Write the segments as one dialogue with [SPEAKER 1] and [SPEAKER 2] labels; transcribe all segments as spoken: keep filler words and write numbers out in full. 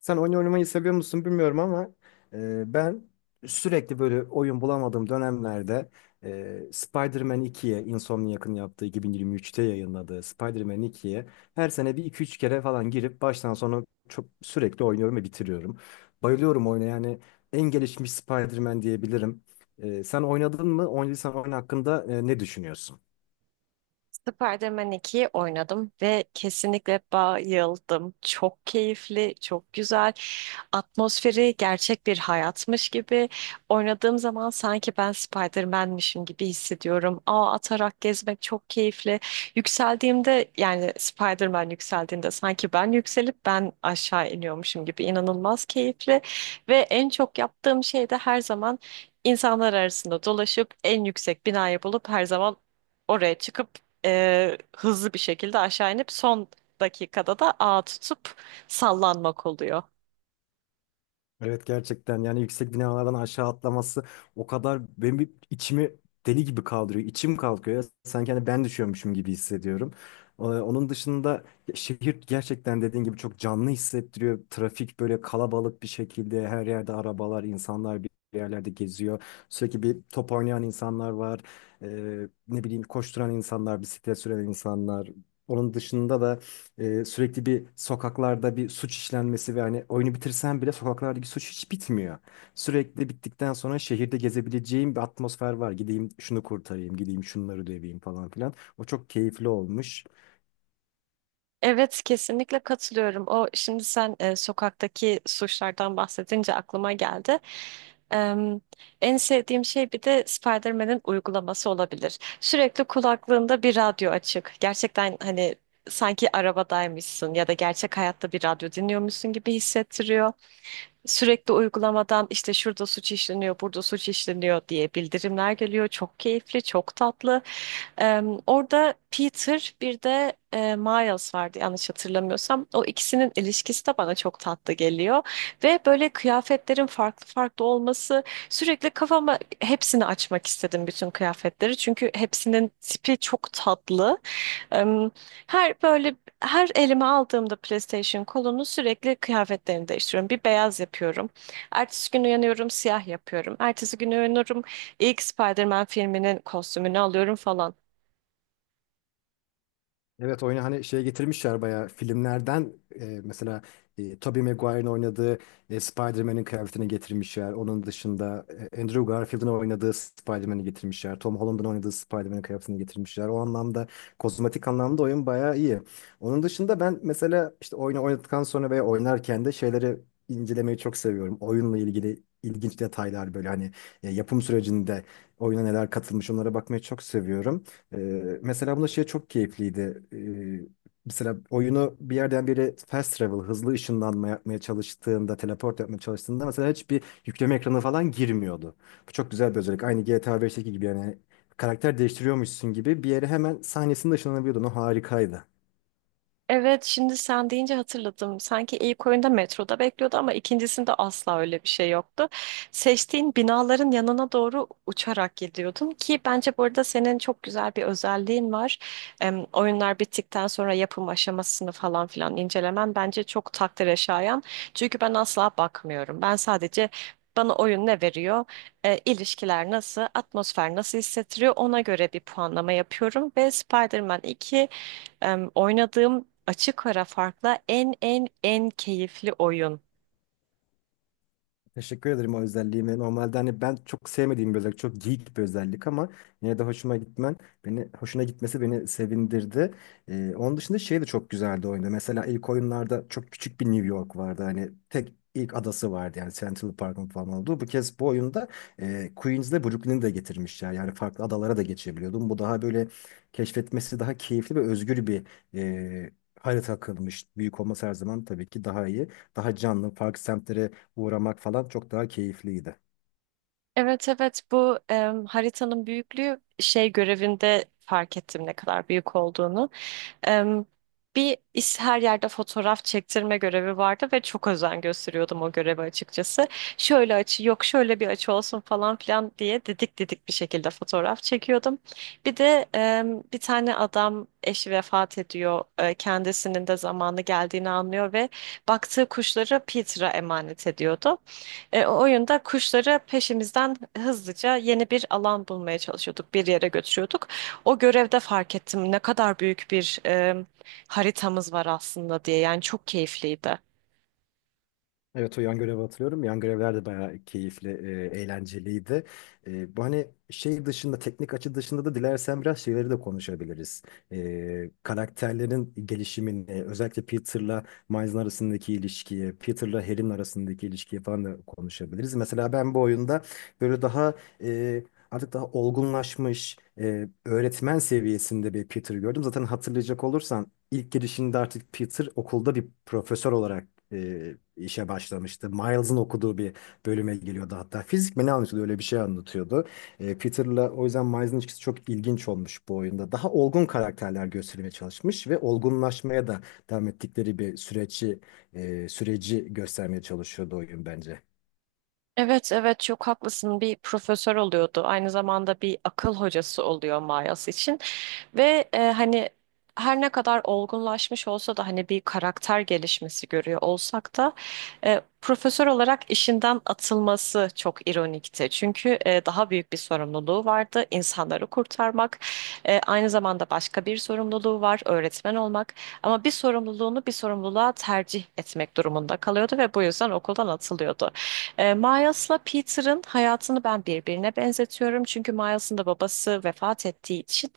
[SPEAKER 1] Sen oyun oynamayı seviyor musun bilmiyorum ama e, ben sürekli böyle oyun bulamadığım dönemlerde e, Spider-Man ikiye Insomniac'ın yaptığı iki bin yirmi üçte yayınladığı Spider-Man ikiye her sene bir iki üç kere falan girip baştan sona çok sürekli oynuyorum ve bitiriyorum. Bayılıyorum oyuna yani en gelişmiş Spider-Man diyebilirim. E, sen oynadın mı? Oynadıysan oyun hakkında e, ne düşünüyorsun?
[SPEAKER 2] Spider-Man ikiyi oynadım ve kesinlikle bayıldım. Çok keyifli, çok güzel. Atmosferi gerçek bir hayatmış gibi. Oynadığım zaman sanki ben Spider-Man'mişim gibi hissediyorum. Ağ atarak gezmek çok keyifli. Yükseldiğimde yani Spider-Man yükseldiğinde sanki ben yükselip ben aşağı iniyormuşum gibi inanılmaz keyifli. Ve en çok yaptığım şey de her zaman insanlar arasında dolaşıp en yüksek binayı bulup her zaman oraya çıkıp e, hızlı bir şekilde aşağı inip son dakikada da ağa tutup sallanmak oluyor.
[SPEAKER 1] Evet, gerçekten yani yüksek binalardan aşağı atlaması o kadar benim bir içimi deli gibi kaldırıyor. İçim kalkıyor ya. Sanki hani ben düşüyormuşum gibi hissediyorum. Ee, Onun dışında şehir gerçekten dediğin gibi çok canlı hissettiriyor. Trafik böyle kalabalık bir şekilde her yerde arabalar, insanlar bir yerlerde geziyor. Sürekli bir top oynayan insanlar var. Ee, ne bileyim, koşturan insanlar, bisiklet süren insanlar. Onun dışında da ee, sürekli bir sokaklarda bir suç işlenmesi ve hani oyunu bitirsen bile sokaklardaki suç hiç bitmiyor. Sürekli bittikten sonra şehirde gezebileceğim bir atmosfer var. Gideyim şunu kurtarayım, gideyim şunları döveyim falan filan. O çok keyifli olmuş.
[SPEAKER 2] Evet, kesinlikle katılıyorum. O şimdi sen e, sokaktaki suçlardan bahsedince aklıma geldi. Em, En sevdiğim şey bir de Spider-Man'in uygulaması olabilir. Sürekli kulaklığında bir radyo açık. Gerçekten hani sanki arabadaymışsın ya da gerçek hayatta bir radyo dinliyormuşsun gibi hissettiriyor. Sürekli uygulamadan işte şurada suç işleniyor, burada suç işleniyor diye bildirimler geliyor. Çok keyifli, çok tatlı. Ee, Orada Peter bir de e, Miles vardı yanlış hatırlamıyorsam. O ikisinin ilişkisi de bana çok tatlı geliyor. Ve böyle kıyafetlerin farklı farklı olması sürekli kafama hepsini açmak istedim bütün kıyafetleri. Çünkü hepsinin tipi çok tatlı. Ee, Her böyle her elime aldığımda PlayStation kolunu sürekli kıyafetlerini değiştiriyorum. Bir beyaz yapıyorum. Ertesi gün uyanıyorum siyah yapıyorum. Ertesi gün uyanıyorum ilk Spider-Man filminin kostümünü alıyorum falan.
[SPEAKER 1] Evet, oyunu hani şey getirmişler bayağı filmlerden e, mesela e, Tobey Maguire'ın oynadığı e, Spider-Man'in kıyafetini getirmişler. Onun dışında e, Andrew Garfield'ın oynadığı Spider-Man'i getirmişler. Tom Holland'ın oynadığı Spider-Man'in kıyafetini getirmişler. O anlamda kozmetik anlamda oyun bayağı iyi. Onun dışında ben mesela işte oyunu oynadıktan sonra veya oynarken de şeyleri incelemeyi çok seviyorum. Oyunla ilgili ilginç detaylar böyle hani e, yapım sürecinde oyuna neler katılmış onlara bakmayı çok seviyorum. Ee, Mesela bunda şey çok keyifliydi. Ee, mesela oyunu bir yerden biri fast travel, hızlı ışınlanma yapmaya çalıştığında, teleport yapmaya çalıştığında mesela hiçbir yükleme ekranı falan girmiyordu. Bu çok güzel bir özellik. Aynı G T A beşteki gibi yani karakter değiştiriyormuşsun gibi bir yere hemen sahnesinde ışınlanabiliyordun. O harikaydı.
[SPEAKER 2] Evet, şimdi sen deyince hatırladım. Sanki ilk oyunda metroda bekliyordu ama ikincisinde asla öyle bir şey yoktu. Seçtiğin binaların yanına doğru uçarak gidiyordun ki bence burada senin çok güzel bir özelliğin var. Em, oyunlar bittikten sonra yapım aşamasını falan filan incelemen bence çok takdire şayan. Çünkü ben asla bakmıyorum. Ben sadece bana oyun ne veriyor, e, ilişkiler nasıl, atmosfer nasıl hissettiriyor ona göre bir puanlama yapıyorum ve Spider-Man iki em, oynadığım açık ara farkla en en en keyifli oyun.
[SPEAKER 1] Teşekkür ederim o özelliğime. Normalde hani ben çok sevmediğim bir özellik, çok geek bir özellik ama yine de hoşuma gitmen, beni hoşuna gitmesi beni sevindirdi. Ee, onun dışında şey de çok güzeldi oyunda. Mesela ilk oyunlarda çok küçük bir New York vardı. Hani tek ilk adası vardı yani Central Park'ın falan olduğu. Bu kez bu oyunda e, Queens'le Brooklyn'i de getirmişler. Yani farklı adalara da geçebiliyordum. Bu daha böyle keşfetmesi daha keyifli ve özgür bir e, harita akılmış. Büyük olması her zaman tabii ki daha iyi. Daha canlı, farklı semtlere uğramak falan çok daha keyifliydi.
[SPEAKER 2] Evet, evet, bu em, haritanın büyüklüğü şey görevinde fark ettim ne kadar büyük olduğunu. Em, Bir iş her yerde fotoğraf çektirme görevi vardı ve çok özen gösteriyordum o göreve açıkçası. Şöyle açı yok şöyle bir açı olsun falan filan diye didik didik bir şekilde fotoğraf çekiyordum. Bir de em, bir tane adam eşi vefat ediyor. E, kendisinin de zamanı geldiğini anlıyor ve baktığı kuşları Peter'a emanet ediyordu. E, o oyunda kuşları peşimizden hızlıca yeni bir alan bulmaya çalışıyorduk. Bir yere götürüyorduk. O görevde fark ettim ne kadar büyük bir e, haritamız var aslında diye. Yani çok keyifliydi.
[SPEAKER 1] Evet, o yan görevi hatırlıyorum. Yan görevler de bayağı keyifli, e, eğlenceliydi. E, bu hani şey dışında, teknik açı dışında da dilersen biraz şeyleri de konuşabiliriz. E, karakterlerin gelişimini, özellikle Peter'la Miles'ın arasındaki ilişkiyi, Peter'la Harry'nin arasındaki ilişkiyi falan da konuşabiliriz. Mesela ben bu oyunda böyle daha e, artık daha olgunlaşmış, e, öğretmen seviyesinde bir Peter gördüm. Zaten hatırlayacak olursan İlk girişinde artık Peter okulda bir profesör olarak e, işe başlamıştı. Miles'ın okuduğu bir bölüme geliyordu hatta. Fizik mi ne anlatıyordu, öyle bir şey anlatıyordu. E, Peter'la o yüzden Miles'ın ilişkisi çok ilginç olmuş bu oyunda. Daha olgun karakterler göstermeye çalışmış ve olgunlaşmaya da devam ettikleri bir süreci e, süreci göstermeye çalışıyordu oyun bence.
[SPEAKER 2] Evet, evet, çok haklısın, bir profesör oluyordu aynı zamanda bir akıl hocası oluyor Mayas için ve e, hani her ne kadar olgunlaşmış olsa da hani bir karakter gelişmesi görüyor olsak da e, profesör olarak işinden atılması çok ironikti çünkü e, daha büyük bir sorumluluğu vardı insanları kurtarmak. E, aynı zamanda başka bir sorumluluğu var öğretmen olmak ama bir sorumluluğunu bir sorumluluğa tercih etmek durumunda kalıyordu ve bu yüzden okuldan atılıyordu. E, Miles'la Peter'ın hayatını ben birbirine benzetiyorum. Çünkü Miles'ın da babası vefat ettiği için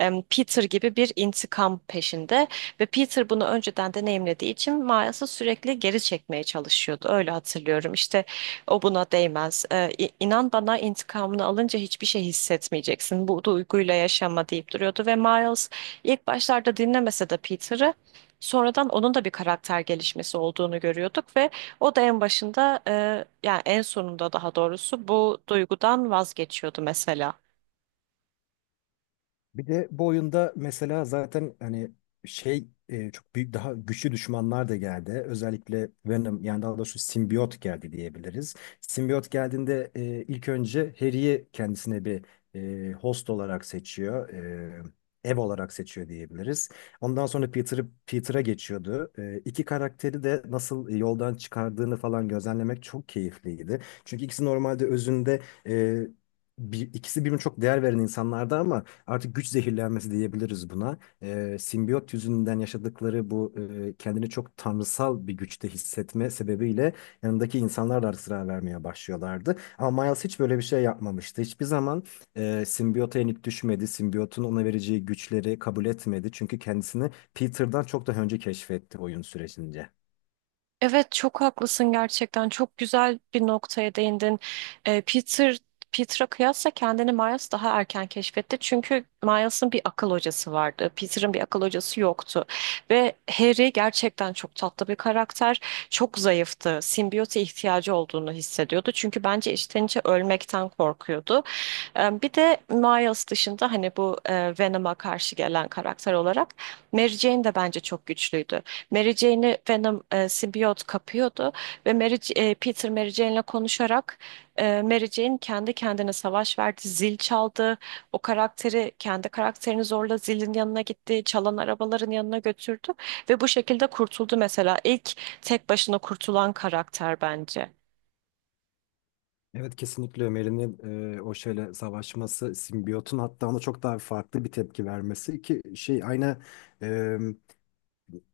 [SPEAKER 2] e, Peter gibi bir intikam peşinde ve Peter bunu önceden deneyimlediği için Miles'ı sürekli geri çekmeye çalışıyordu. Öyle hatırlıyorum. İşte o buna değmez. E, inan bana intikamını alınca hiçbir şey hissetmeyeceksin. Bu duyguyla yaşama deyip duruyordu ve Miles ilk başlarda dinlemese de Peter'ı, sonradan onun da bir karakter gelişmesi olduğunu görüyorduk ve o da en başında e, yani en sonunda daha doğrusu bu duygudan vazgeçiyordu mesela.
[SPEAKER 1] Bir de bu oyunda mesela zaten hani şey e, çok büyük daha güçlü düşmanlar da geldi. Özellikle Venom, yani daha doğrusu simbiyot geldi diyebiliriz. Simbiyot geldiğinde e, ilk önce Harry'i kendisine bir e, host olarak seçiyor. E, ev olarak seçiyor diyebiliriz. Ondan sonra Peter'ı Peter'a geçiyordu. E, iki karakteri de nasıl yoldan çıkardığını falan gözlemlemek çok keyifliydi. Çünkü ikisi normalde özünde e, bir, ikisi birbirine çok değer veren insanlardı ama artık güç zehirlenmesi diyebiliriz buna. Ee, simbiyot yüzünden yaşadıkları bu e, kendini çok tanrısal bir güçte hissetme sebebiyle yanındaki insanlar da artık zarar vermeye başlıyorlardı. Ama Miles hiç böyle bir şey yapmamıştı. Hiçbir zaman e, simbiyota yenik düşmedi. Simbiyotun ona vereceği güçleri kabul etmedi. Çünkü kendisini Peter'dan çok daha önce keşfetti oyun sürecince.
[SPEAKER 2] Evet, çok haklısın gerçekten. Çok güzel bir noktaya değindin. Ee, Peter Peter'a kıyasla kendini Miles daha erken keşfetti. Çünkü Miles'ın bir akıl hocası vardı. Peter'ın bir akıl hocası yoktu. Ve Harry gerçekten çok tatlı bir karakter. Çok zayıftı. Simbiyote ihtiyacı olduğunu hissediyordu. Çünkü bence içten içe ölmekten korkuyordu. Ee, bir de Miles dışında hani bu e, Venom'a karşı gelen karakter olarak Mary Jane de bence çok güçlüydü. Mary Jane'i Venom e, simbiyot kapıyordu ve Mary, e, Peter Mary Jane'le konuşarak e, Mary Jane kendi kendine savaş verdi, zil çaldı. O karakteri kendi karakterini zorla zilin yanına gitti, çalan arabaların yanına götürdü ve bu şekilde kurtuldu mesela. İlk tek başına kurtulan karakter bence.
[SPEAKER 1] Evet, kesinlikle Ömer'in e, o şeyle savaşması, simbiyotun hatta ona çok daha farklı bir tepki vermesi ki şey aynı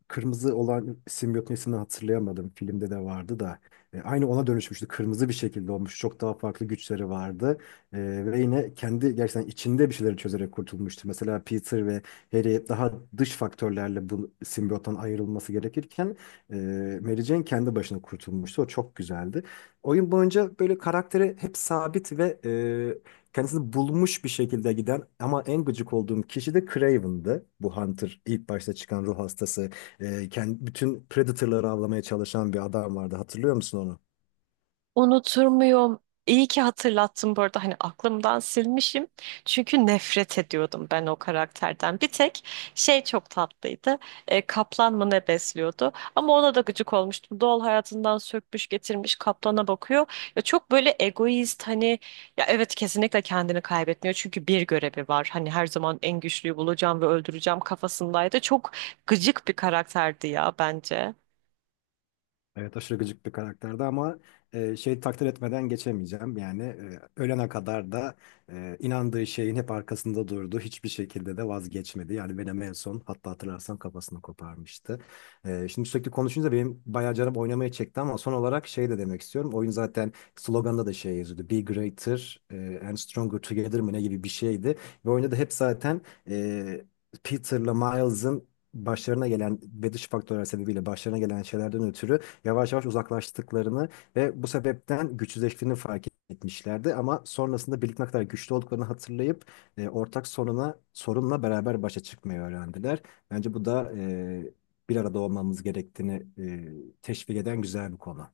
[SPEAKER 1] kırmızı olan simbiyotun ismini hatırlayamadım. Filmde de vardı da. E, aynı ona dönüşmüştü. Kırmızı bir şekilde olmuş. Çok daha farklı güçleri vardı. E, ve yine kendi gerçekten içinde bir şeyleri çözerek kurtulmuştu. Mesela Peter ve Harry daha dış faktörlerle bu simbiyottan ayrılması gerekirken e, Mary Jane kendi başına kurtulmuştu. O çok güzeldi. Oyun boyunca böyle karakteri hep sabit ve e, kendisini bulmuş bir şekilde giden ama en gıcık olduğum kişi de Craven'dı. Bu Hunter ilk başta çıkan ruh hastası e, kendi, bütün Predator'ları avlamaya çalışan bir adam vardı. Hatırlıyor musun onu?
[SPEAKER 2] Unutur muyum? İyi ki hatırlattın bu arada, hani aklımdan silmişim. Çünkü nefret ediyordum ben o karakterden. Bir tek şey çok tatlıydı. E, kaplan mı ne besliyordu? Ama ona da gıcık olmuştum. Doğal hayatından sökmüş getirmiş kaplana bakıyor. Ya çok böyle egoist, hani ya evet, kesinlikle kendini kaybetmiyor. Çünkü bir görevi var. Hani her zaman en güçlüyü bulacağım ve öldüreceğim kafasındaydı. Çok gıcık bir karakterdi ya bence.
[SPEAKER 1] Evet, aşırı gıcık bir karakterdi ama e, şey takdir etmeden geçemeyeceğim. Yani e, ölene kadar da e, inandığı şeyin hep arkasında durdu. Hiçbir şekilde de vazgeçmedi. Yani benim en son, hatta hatırlarsan, kafasını koparmıştı. E, şimdi sürekli konuşunca benim bayağı canım oynamaya çekti ama son olarak şey de demek istiyorum. Oyun zaten sloganında da şey yazıyordu. Be greater e, and stronger together mı ne gibi bir şeydi. Ve oyunda da hep zaten e, Peter'la Miles'ın başlarına gelen ve dış faktörler sebebiyle başlarına gelen şeylerden ötürü yavaş yavaş uzaklaştıklarını ve bu sebepten güçsüzleştiğini fark etmişlerdi. Ama sonrasında birlikte ne kadar güçlü olduklarını hatırlayıp e, ortak soruna, sorunla beraber başa çıkmayı öğrendiler. Bence bu da e, bir arada olmamız gerektiğini e, teşvik eden güzel bir konu.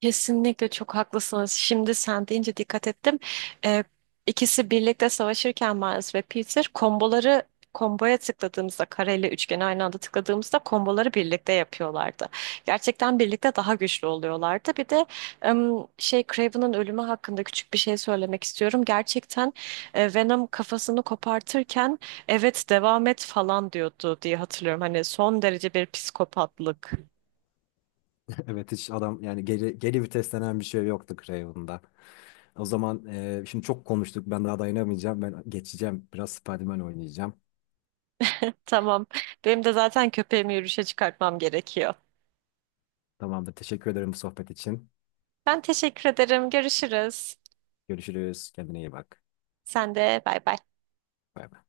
[SPEAKER 2] Kesinlikle çok haklısınız. Şimdi sen deyince dikkat ettim. Ee, ikisi birlikte savaşırken Miles ve Peter komboları komboya tıkladığımızda kareyle üçgeni aynı anda tıkladığımızda komboları birlikte yapıyorlardı. Gerçekten birlikte daha güçlü oluyorlardı. Bir de em, şey Craven'ın ölümü hakkında küçük bir şey söylemek istiyorum. Gerçekten e, Venom kafasını kopartırken evet devam et falan diyordu diye hatırlıyorum. Hani son derece bir psikopatlık.
[SPEAKER 1] Evet, hiç adam yani geri, geri vites denen bir şey yoktu Craven'da. O zaman e, şimdi çok konuştuk. Ben daha dayanamayacağım. Ben geçeceğim. Biraz Spider-Man oynayacağım.
[SPEAKER 2] Tamam. Benim de zaten köpeğimi yürüyüşe çıkartmam gerekiyor.
[SPEAKER 1] Tamamdır. Teşekkür ederim bu sohbet için.
[SPEAKER 2] Ben teşekkür ederim. Görüşürüz.
[SPEAKER 1] Görüşürüz. Kendine iyi bak.
[SPEAKER 2] Sen de bay bay.
[SPEAKER 1] Bay bay.